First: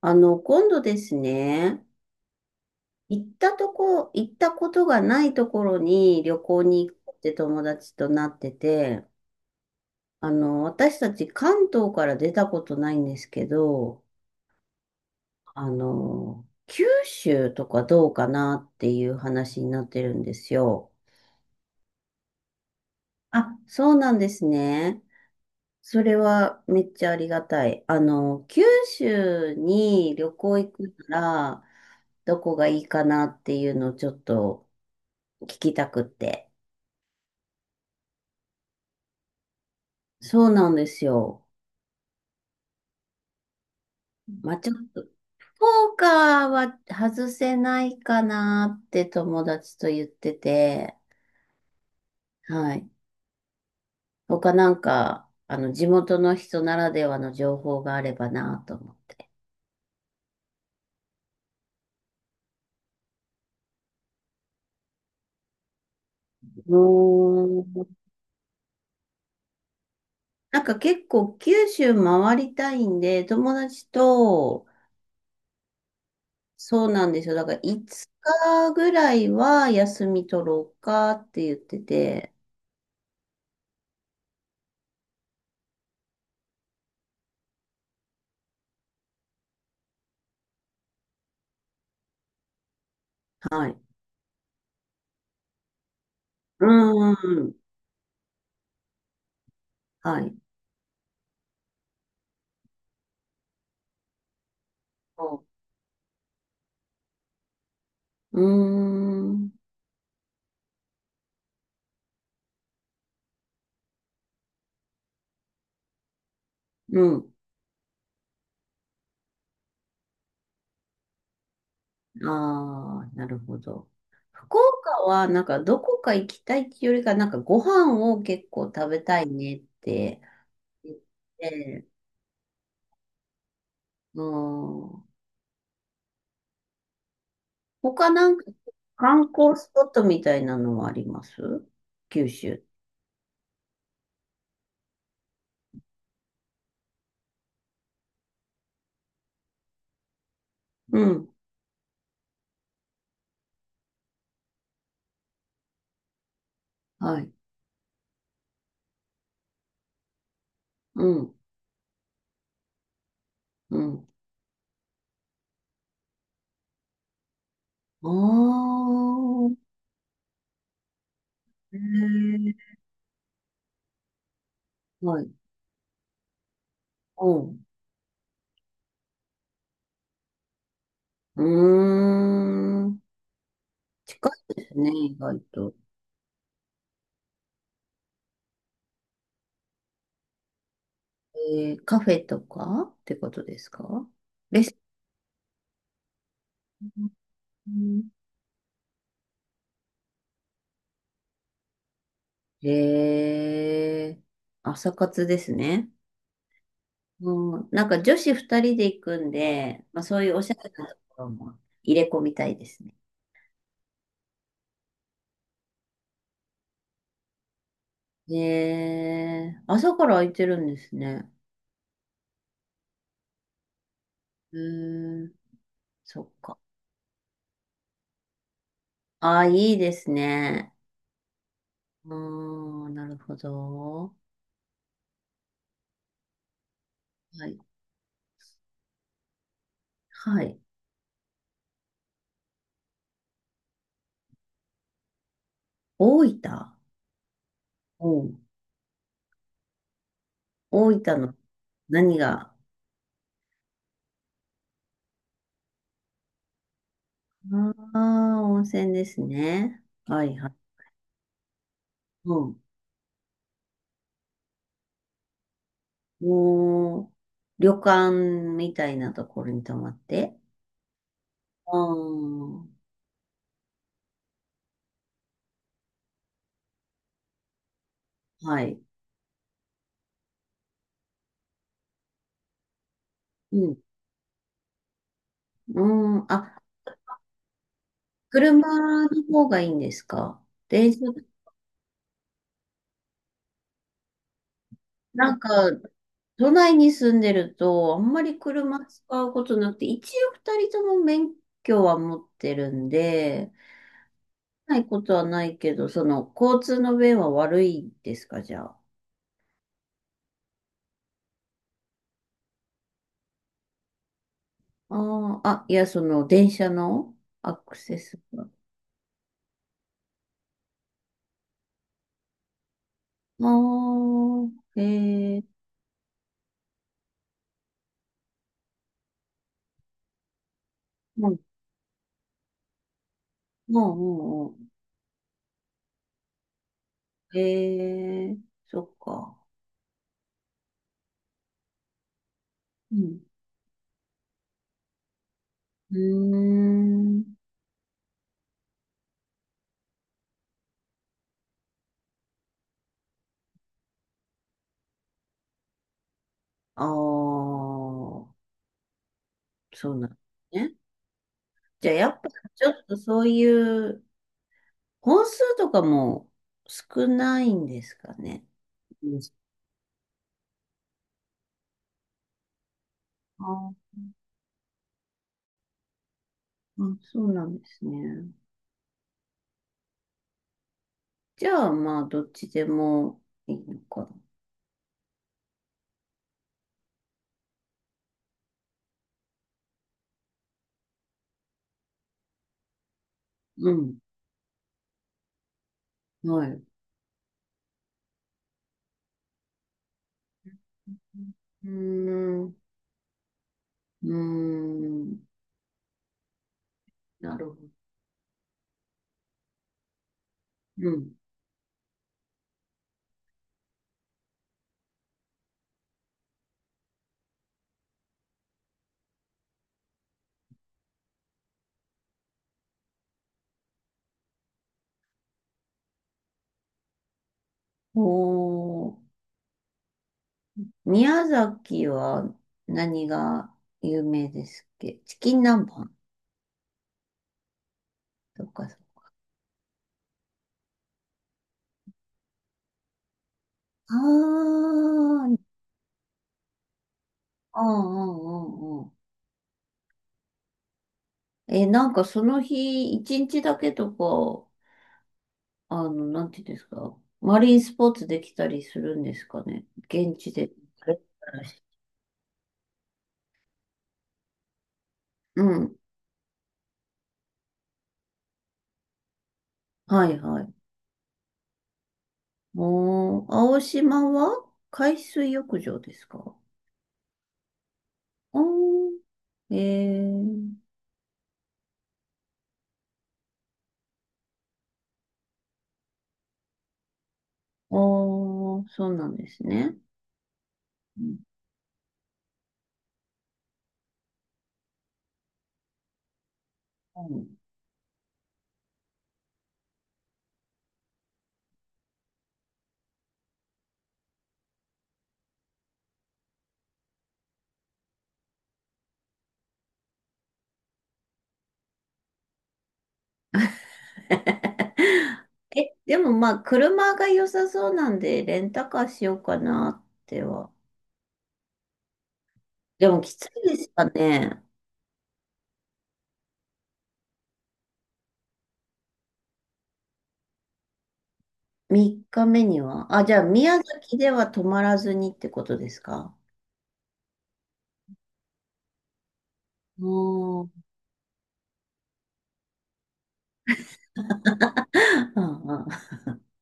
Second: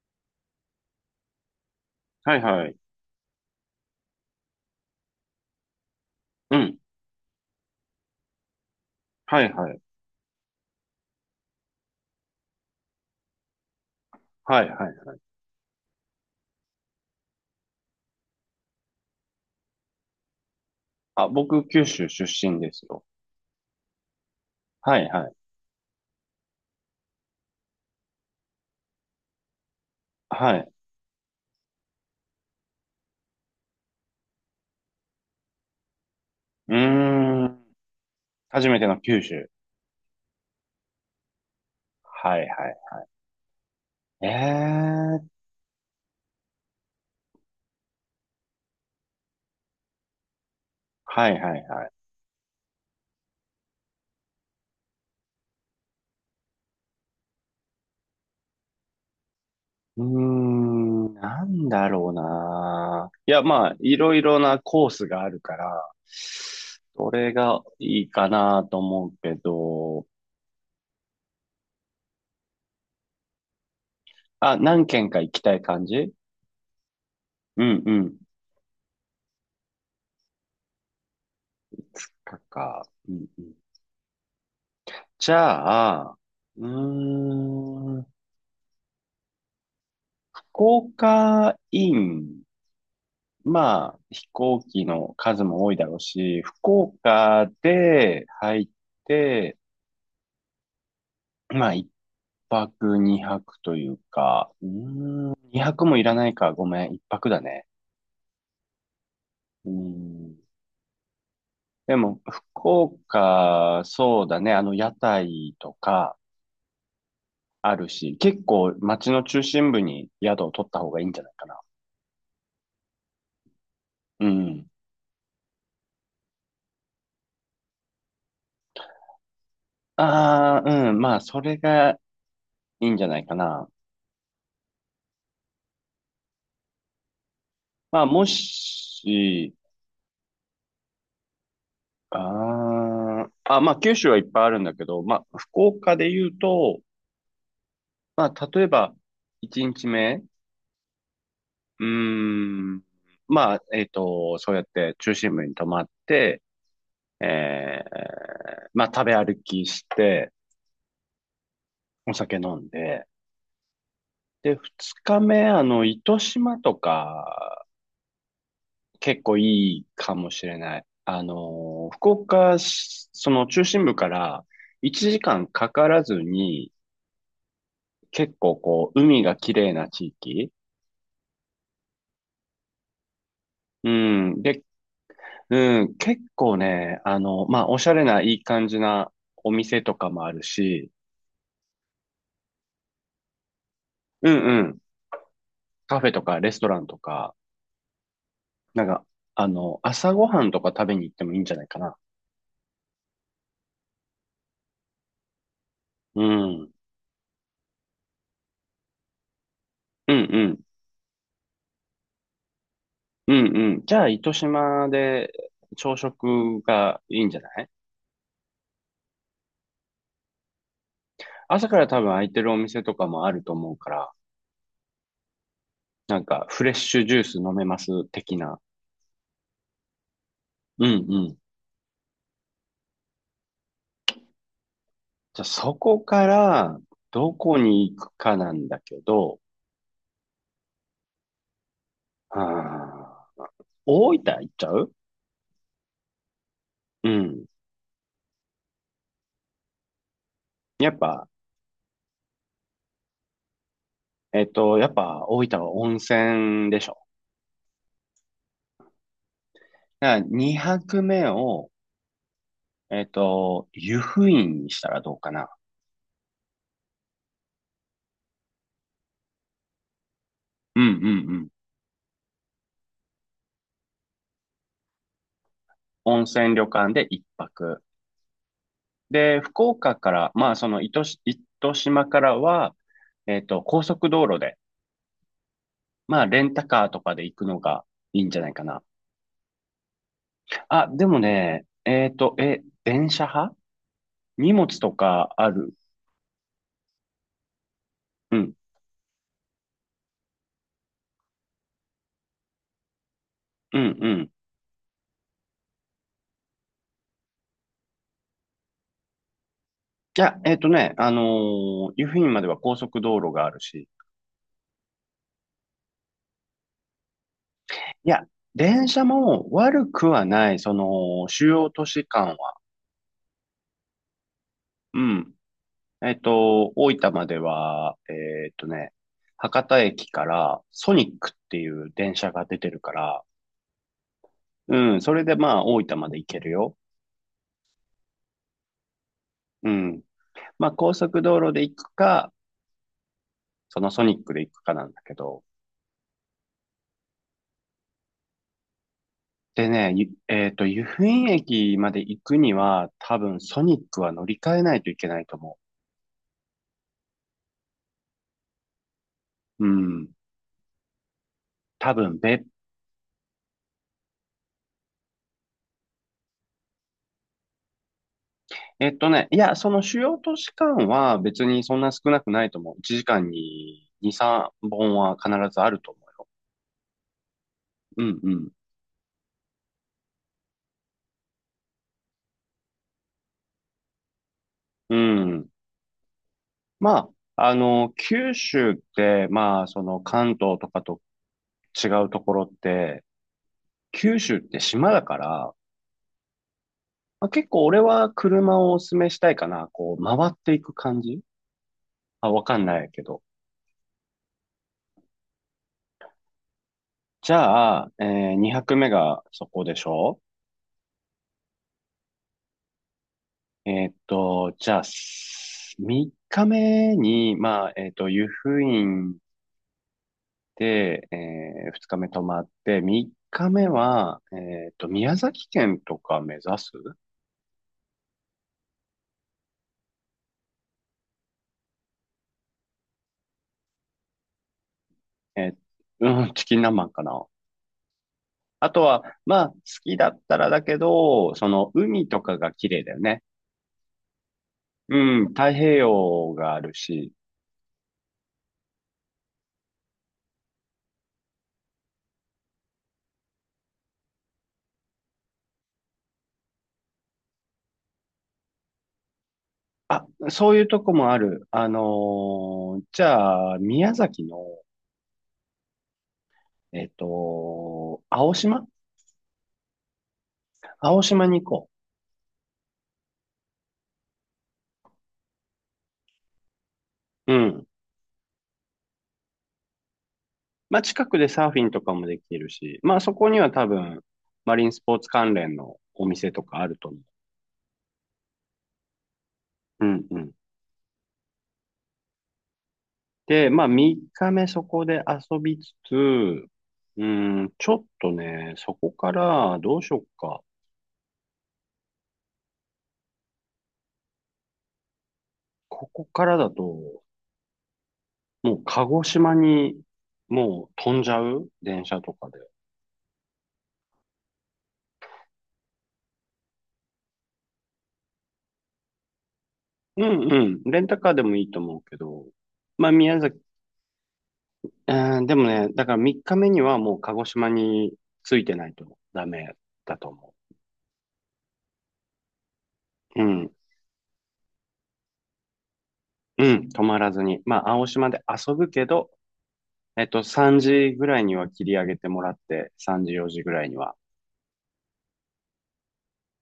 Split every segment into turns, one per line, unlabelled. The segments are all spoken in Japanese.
今度ですね、
はいはい。
行ったことがないところに旅
う
行
ん。
に行こうって友達となってて、
はいはい。
私たち関東から出たことないんですけど、
はいはい。
九州とかどうかなっていう話になってるんですよ。
あ、僕、九州出身ですよ。
あ、そうなんです
は
ね。
いはい。
それはめっちゃありがたい。あの、九州に旅
は
行行
い。
くなら、どこがいいかなっていうのをちょっと聞きたくって。
うーん。初めての九州。
そうなんですよ。
はいはい。
まあ、ちょっと、ポーカーは外せないかなって友達と言ってて、
はいはいはい。
はい。他なんか、地元の人ならではの情報があればなと思って。
うーん。なんだろうな。いや、まあ、いろいろなコースがあるから、
う
それが
ー
い
ん。
いかなと思うけど、
なんか結構九州回りたいんで、友達
あ、
と、
何軒か行きたい感じ？
そうなんですよ。だから
うんう
5
ん。
日ぐらいは休み取ろうかって言ってて。
うんうん。じゃあ、うーん福岡イン、
はい。
まあ、飛行機の数も多いだろうし、福
うー
岡
ん。
で入って、
はい。
まあ、一泊二泊というか、
そ
二泊もいらないか、ごめん、一泊だね。
ううーん。
うーん。でも、福岡、そうだね、屋台とか
うん。
あるし、結構街の中心部に宿を取った方がいいんじゃないかな。
ああ、なるほど。
う
福
ん。
岡はなんかどこか行きたいっていうよりか、なんかご飯を結構食べたいねって
ああ、う
言っ
ん、まあ、それ
て、
がいいんじゃないかな。
うん。
まあ、
他
も
なんか
し、
観光スポットみたいなのはあります九州。
あまあ、九州はいっぱいあるんだけど、まあ、福岡で言うと、まあ、例えば、1日目、
うん。
うーん、まあ、そうやって中心部に泊まって、
はい。
まあ、食べ歩きして、
うん。
お酒飲んで、
うん。
で、2日目、糸島とか、
あ
結構
あ、
いいかもしれない。
え
福
ー
岡、その中心部から1
はい。
時間かからずに、
おう。
結構海が綺麗な地域。
うーん。
う
近
ん。
い
で、
ですね、意外と。
うん、結構ね、まあ、おしゃれないい感じなお店とかもあるし、
えー、カフェとかってことですか？
うんう
レス
ん。
ト
カフェとかレストラン
ラ
とか、
ン。
なんか、朝ごはんとか食べに行ってもいいんじゃないかな。
えー、朝活ですね。
うん。うん
うん、なんか女子二人で行くんで、まあ、
う
そういうおしゃ
ん。
れなところも入れ込みたいですね。
うんうん。じゃあ、糸島で朝食がいいんじゃない？
えー、朝から空いてるんですね。
朝から多分空いてるお店とかもあると思うから、
うーん、
な
そ
ん
っ
か
か。
フレッシュジュース飲めます的な。
ああ、いいですね。
うん。
ああ、なるほど。
じゃあそこからど
は
こ
い。
に行くかなんだけど、
はい。
あー大分行っちゃう？
大分。
うん。
うん、大
やっ
分
ぱ、
の何が、
やっぱ大分は温泉でしょ。
ああ温泉ですね。
だから
はいはい。
2泊目を、
うん。
湯布院にしたらどうかな。
もう、旅館みたいなところに泊まって。
うんうんうん。
ああ、
温泉旅館で1泊。
はい。
で、福岡から、まあその糸島からは、
うん。
高速道路で、
う
まあ
ん。
レン
あ、
タカーとかで行くのがいいんじゃないかな。
車の方がいいんですか？
あ、
電車、
でもね、電車派？荷物とか
なんか、
ある？
都内に住んでると、あんま
う
り
ん、
車使うことなくて、一応二人とも免許は持ってるんで、
うん、うん。
ないことはないけど、その、交通の便は悪いですか、じゃあ。
いや、湯布院までは高速道路があるし。
ああ、あ、いや、その、電車のアクセ
い
ス
や、
が。あ
電車も悪くはない、その、主要都市間は。うん。
あ、ええ、
大分までは、博多駅からソニッ
も
クっ
う、
ていう電車が出てるから、
もう、も
うん、それでまあ大分まで行けるよ。
う、ええ、そっか。
うん。まあ高速道路で行くか、
うん。
そのソニックで行くかなんだけど、
うーん。
でね、ゆえっと、湯布院駅まで行くには、多分ソニックは乗り換えないといけないと思
ああ、
う。う
そうな
ん。
んですね。じゃ
多
あ、や
分
っぱ、
べ、
ちょっとそういう、本数とかも少ないんですかね。
えっと
う
ね、いや、その主要都市間は別にそんな少なくないと思う。1時間
ん、あ
に2、3本は必ずあると思うよ。
あ、そうなんです
う
ね。
ん
じゃあ、まあ、どっちでもいいのか
うん。うん。まあ、九州って、まあ、その関東とかと違うところって、
な。うん。
九州って島だから、
はい。う
まあ、結構俺は車をお勧めしたいかな。こう、回っていく感じ？
ー
あ、わ
ん。う
かんないけど。
ーん。
じ
なるほど。
ゃあ、2泊目がそこでしょ？
うん。
じゃあ、3日目に、まあ、湯布院で、2日目泊まって、3日目は、宮崎県とか目指す？
おー。宮崎は何が有名ですっけ？チキン
え
南蛮
うん、チキン南蛮かな。
とか。あ
あとは、まあ、好きだったらだけど、その、海とかが綺麗だよね。
あ、う
う
ん
ん、
うん
太平洋があるし、
うんうん。え、なんかその日、一日だけとか、あの、なんていうんですか。マリンスポーツできたりするんですかね。
あ、
現地で。
そういうとこもある。じゃあ、宮崎の、
うん。
青島？
はいはい。
青島に行こ
もう、青島は海水浴場ですか？
う。うん。
あー、えー、
まあ、近くでサーフィンとかもできるし、まあ、そこには多分、マリンスポーツ関連のお店とかあると思
あー、そうなんですね。
う。うんうん。
うん
で、まあ、3日目そこで遊びつつ、
う
ー
ん。
ちょっとね、そこから、どうしよっか。ここからだと、もう鹿児島に、もう飛んじゃう？電車とかで。
え、でもまあ、車が良さそうなんで、レンタカーしようかな
う
って
んう
は。
ん。レンタカーでもいいと思うけど。ま
で
あ、
もき
宮
つ
崎、
いですかね。
うん、でもね、だから3日目にはもう鹿児島に着いてないとダメだと思
3日目には、あ、じゃ
う。う
あ
ん。
宮崎では泊まらずにってことですか？
うん。泊まらずに。まあ、青島で遊ぶけど、
おう、
3時ぐらいには切り上げてもらって、3時、4時ぐらいには。
うんうん。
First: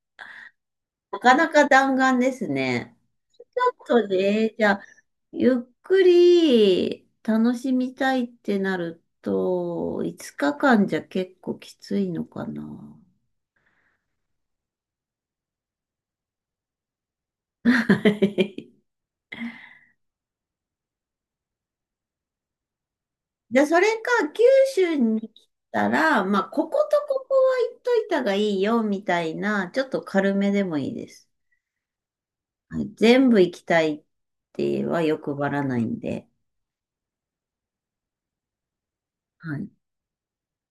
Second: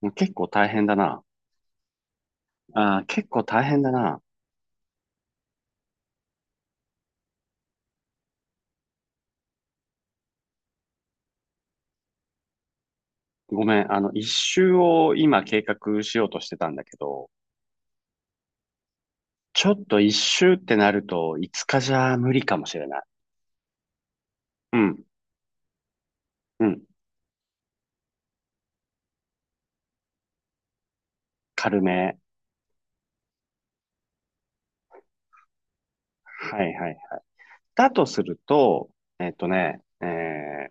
もう結構大変だ
な
な。
かなか弾丸ですね。
結構
ち
大変だ
ょっと
な。
で、じゃあ、ゆっくり楽しみたいってなると、5日間じゃ結構きついのかな。
ごめん。一周を今計画しようとしてたんだけど、
はい、
ちょっと一周ってなると5日じゃ無理かもしれない。
じゃあ、それか、九
う
州
ん。
に来たら、まあ、
う
こ
ん。
ことここは行っといたがいいよ、みたいな、ちょっと軽めでもいいです。
軽め。
はい、全部行きたいっては欲張らないんで、
はいはい。だとすると、えっと
はい。
ね、えー、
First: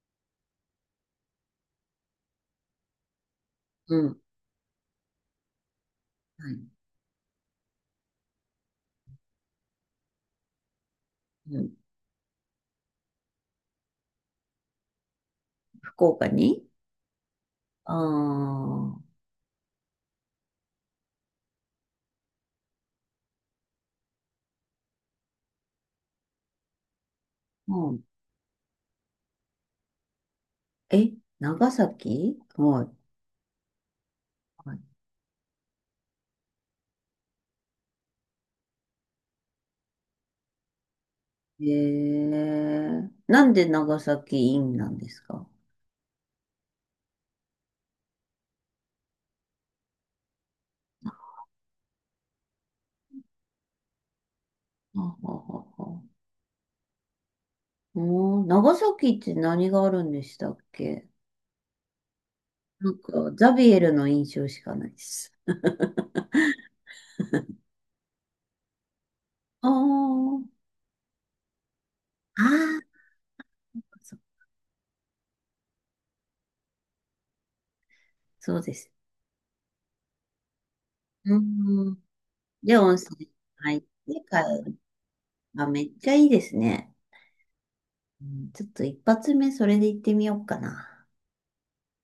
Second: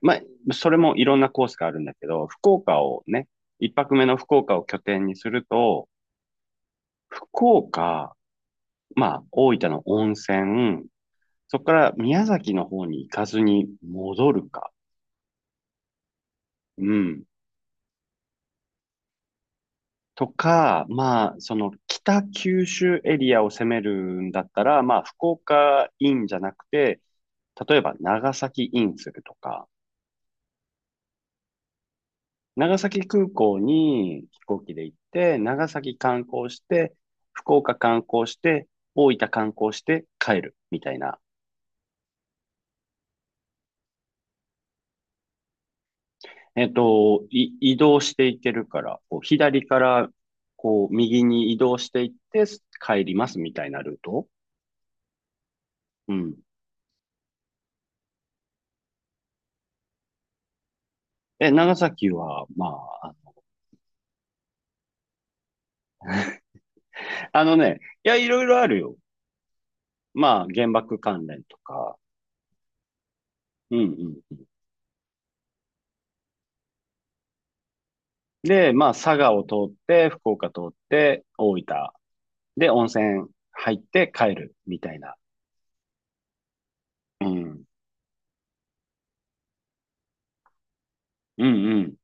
まあ、それもいろんなコースがあるんだけど、福岡をね、一泊
う
目の
ん。
福岡を拠点にすると、
はい。
福岡、まあ、大分の温泉、
う
そこ
ん、
から宮崎の方に行かずに戻るか、
福岡に、
うん。
ああー、
とか、まあ、その北九州エリアを攻めるんだったら、まあ、福岡インじゃなくて、例え
う
ば
ん。
長崎インするとか、
え、長崎
長
はい。
崎空港に飛行機で行
は
って、長崎観光して、福岡観光して、大分観光して帰るみたいな。
い。えー、なんで長崎インなんですか？
移動していけるから、こう左からこう右に移動していって帰りますみたいなルート。
あははは。
うん。
うん、長崎って何があるんでしたっけ？
長崎は、ま
なん
あ、
か、ザビエルの印象しかないです。
いや、いろいろあるよ。
あー、
まあ、原爆関連とか。
あー、
うん
そ
うん。
そう
で、
で
ま
す。
あ、佐賀を通って、福岡通って、
う
大分
ん。
で、
で、
温
温
泉
泉
入
入
っ
って
て帰る
帰
み
る。
たいな。
あ、めっちゃいいですね。
うん。
うん、ちょっと一発目それで行ってみようかな。
うんうん。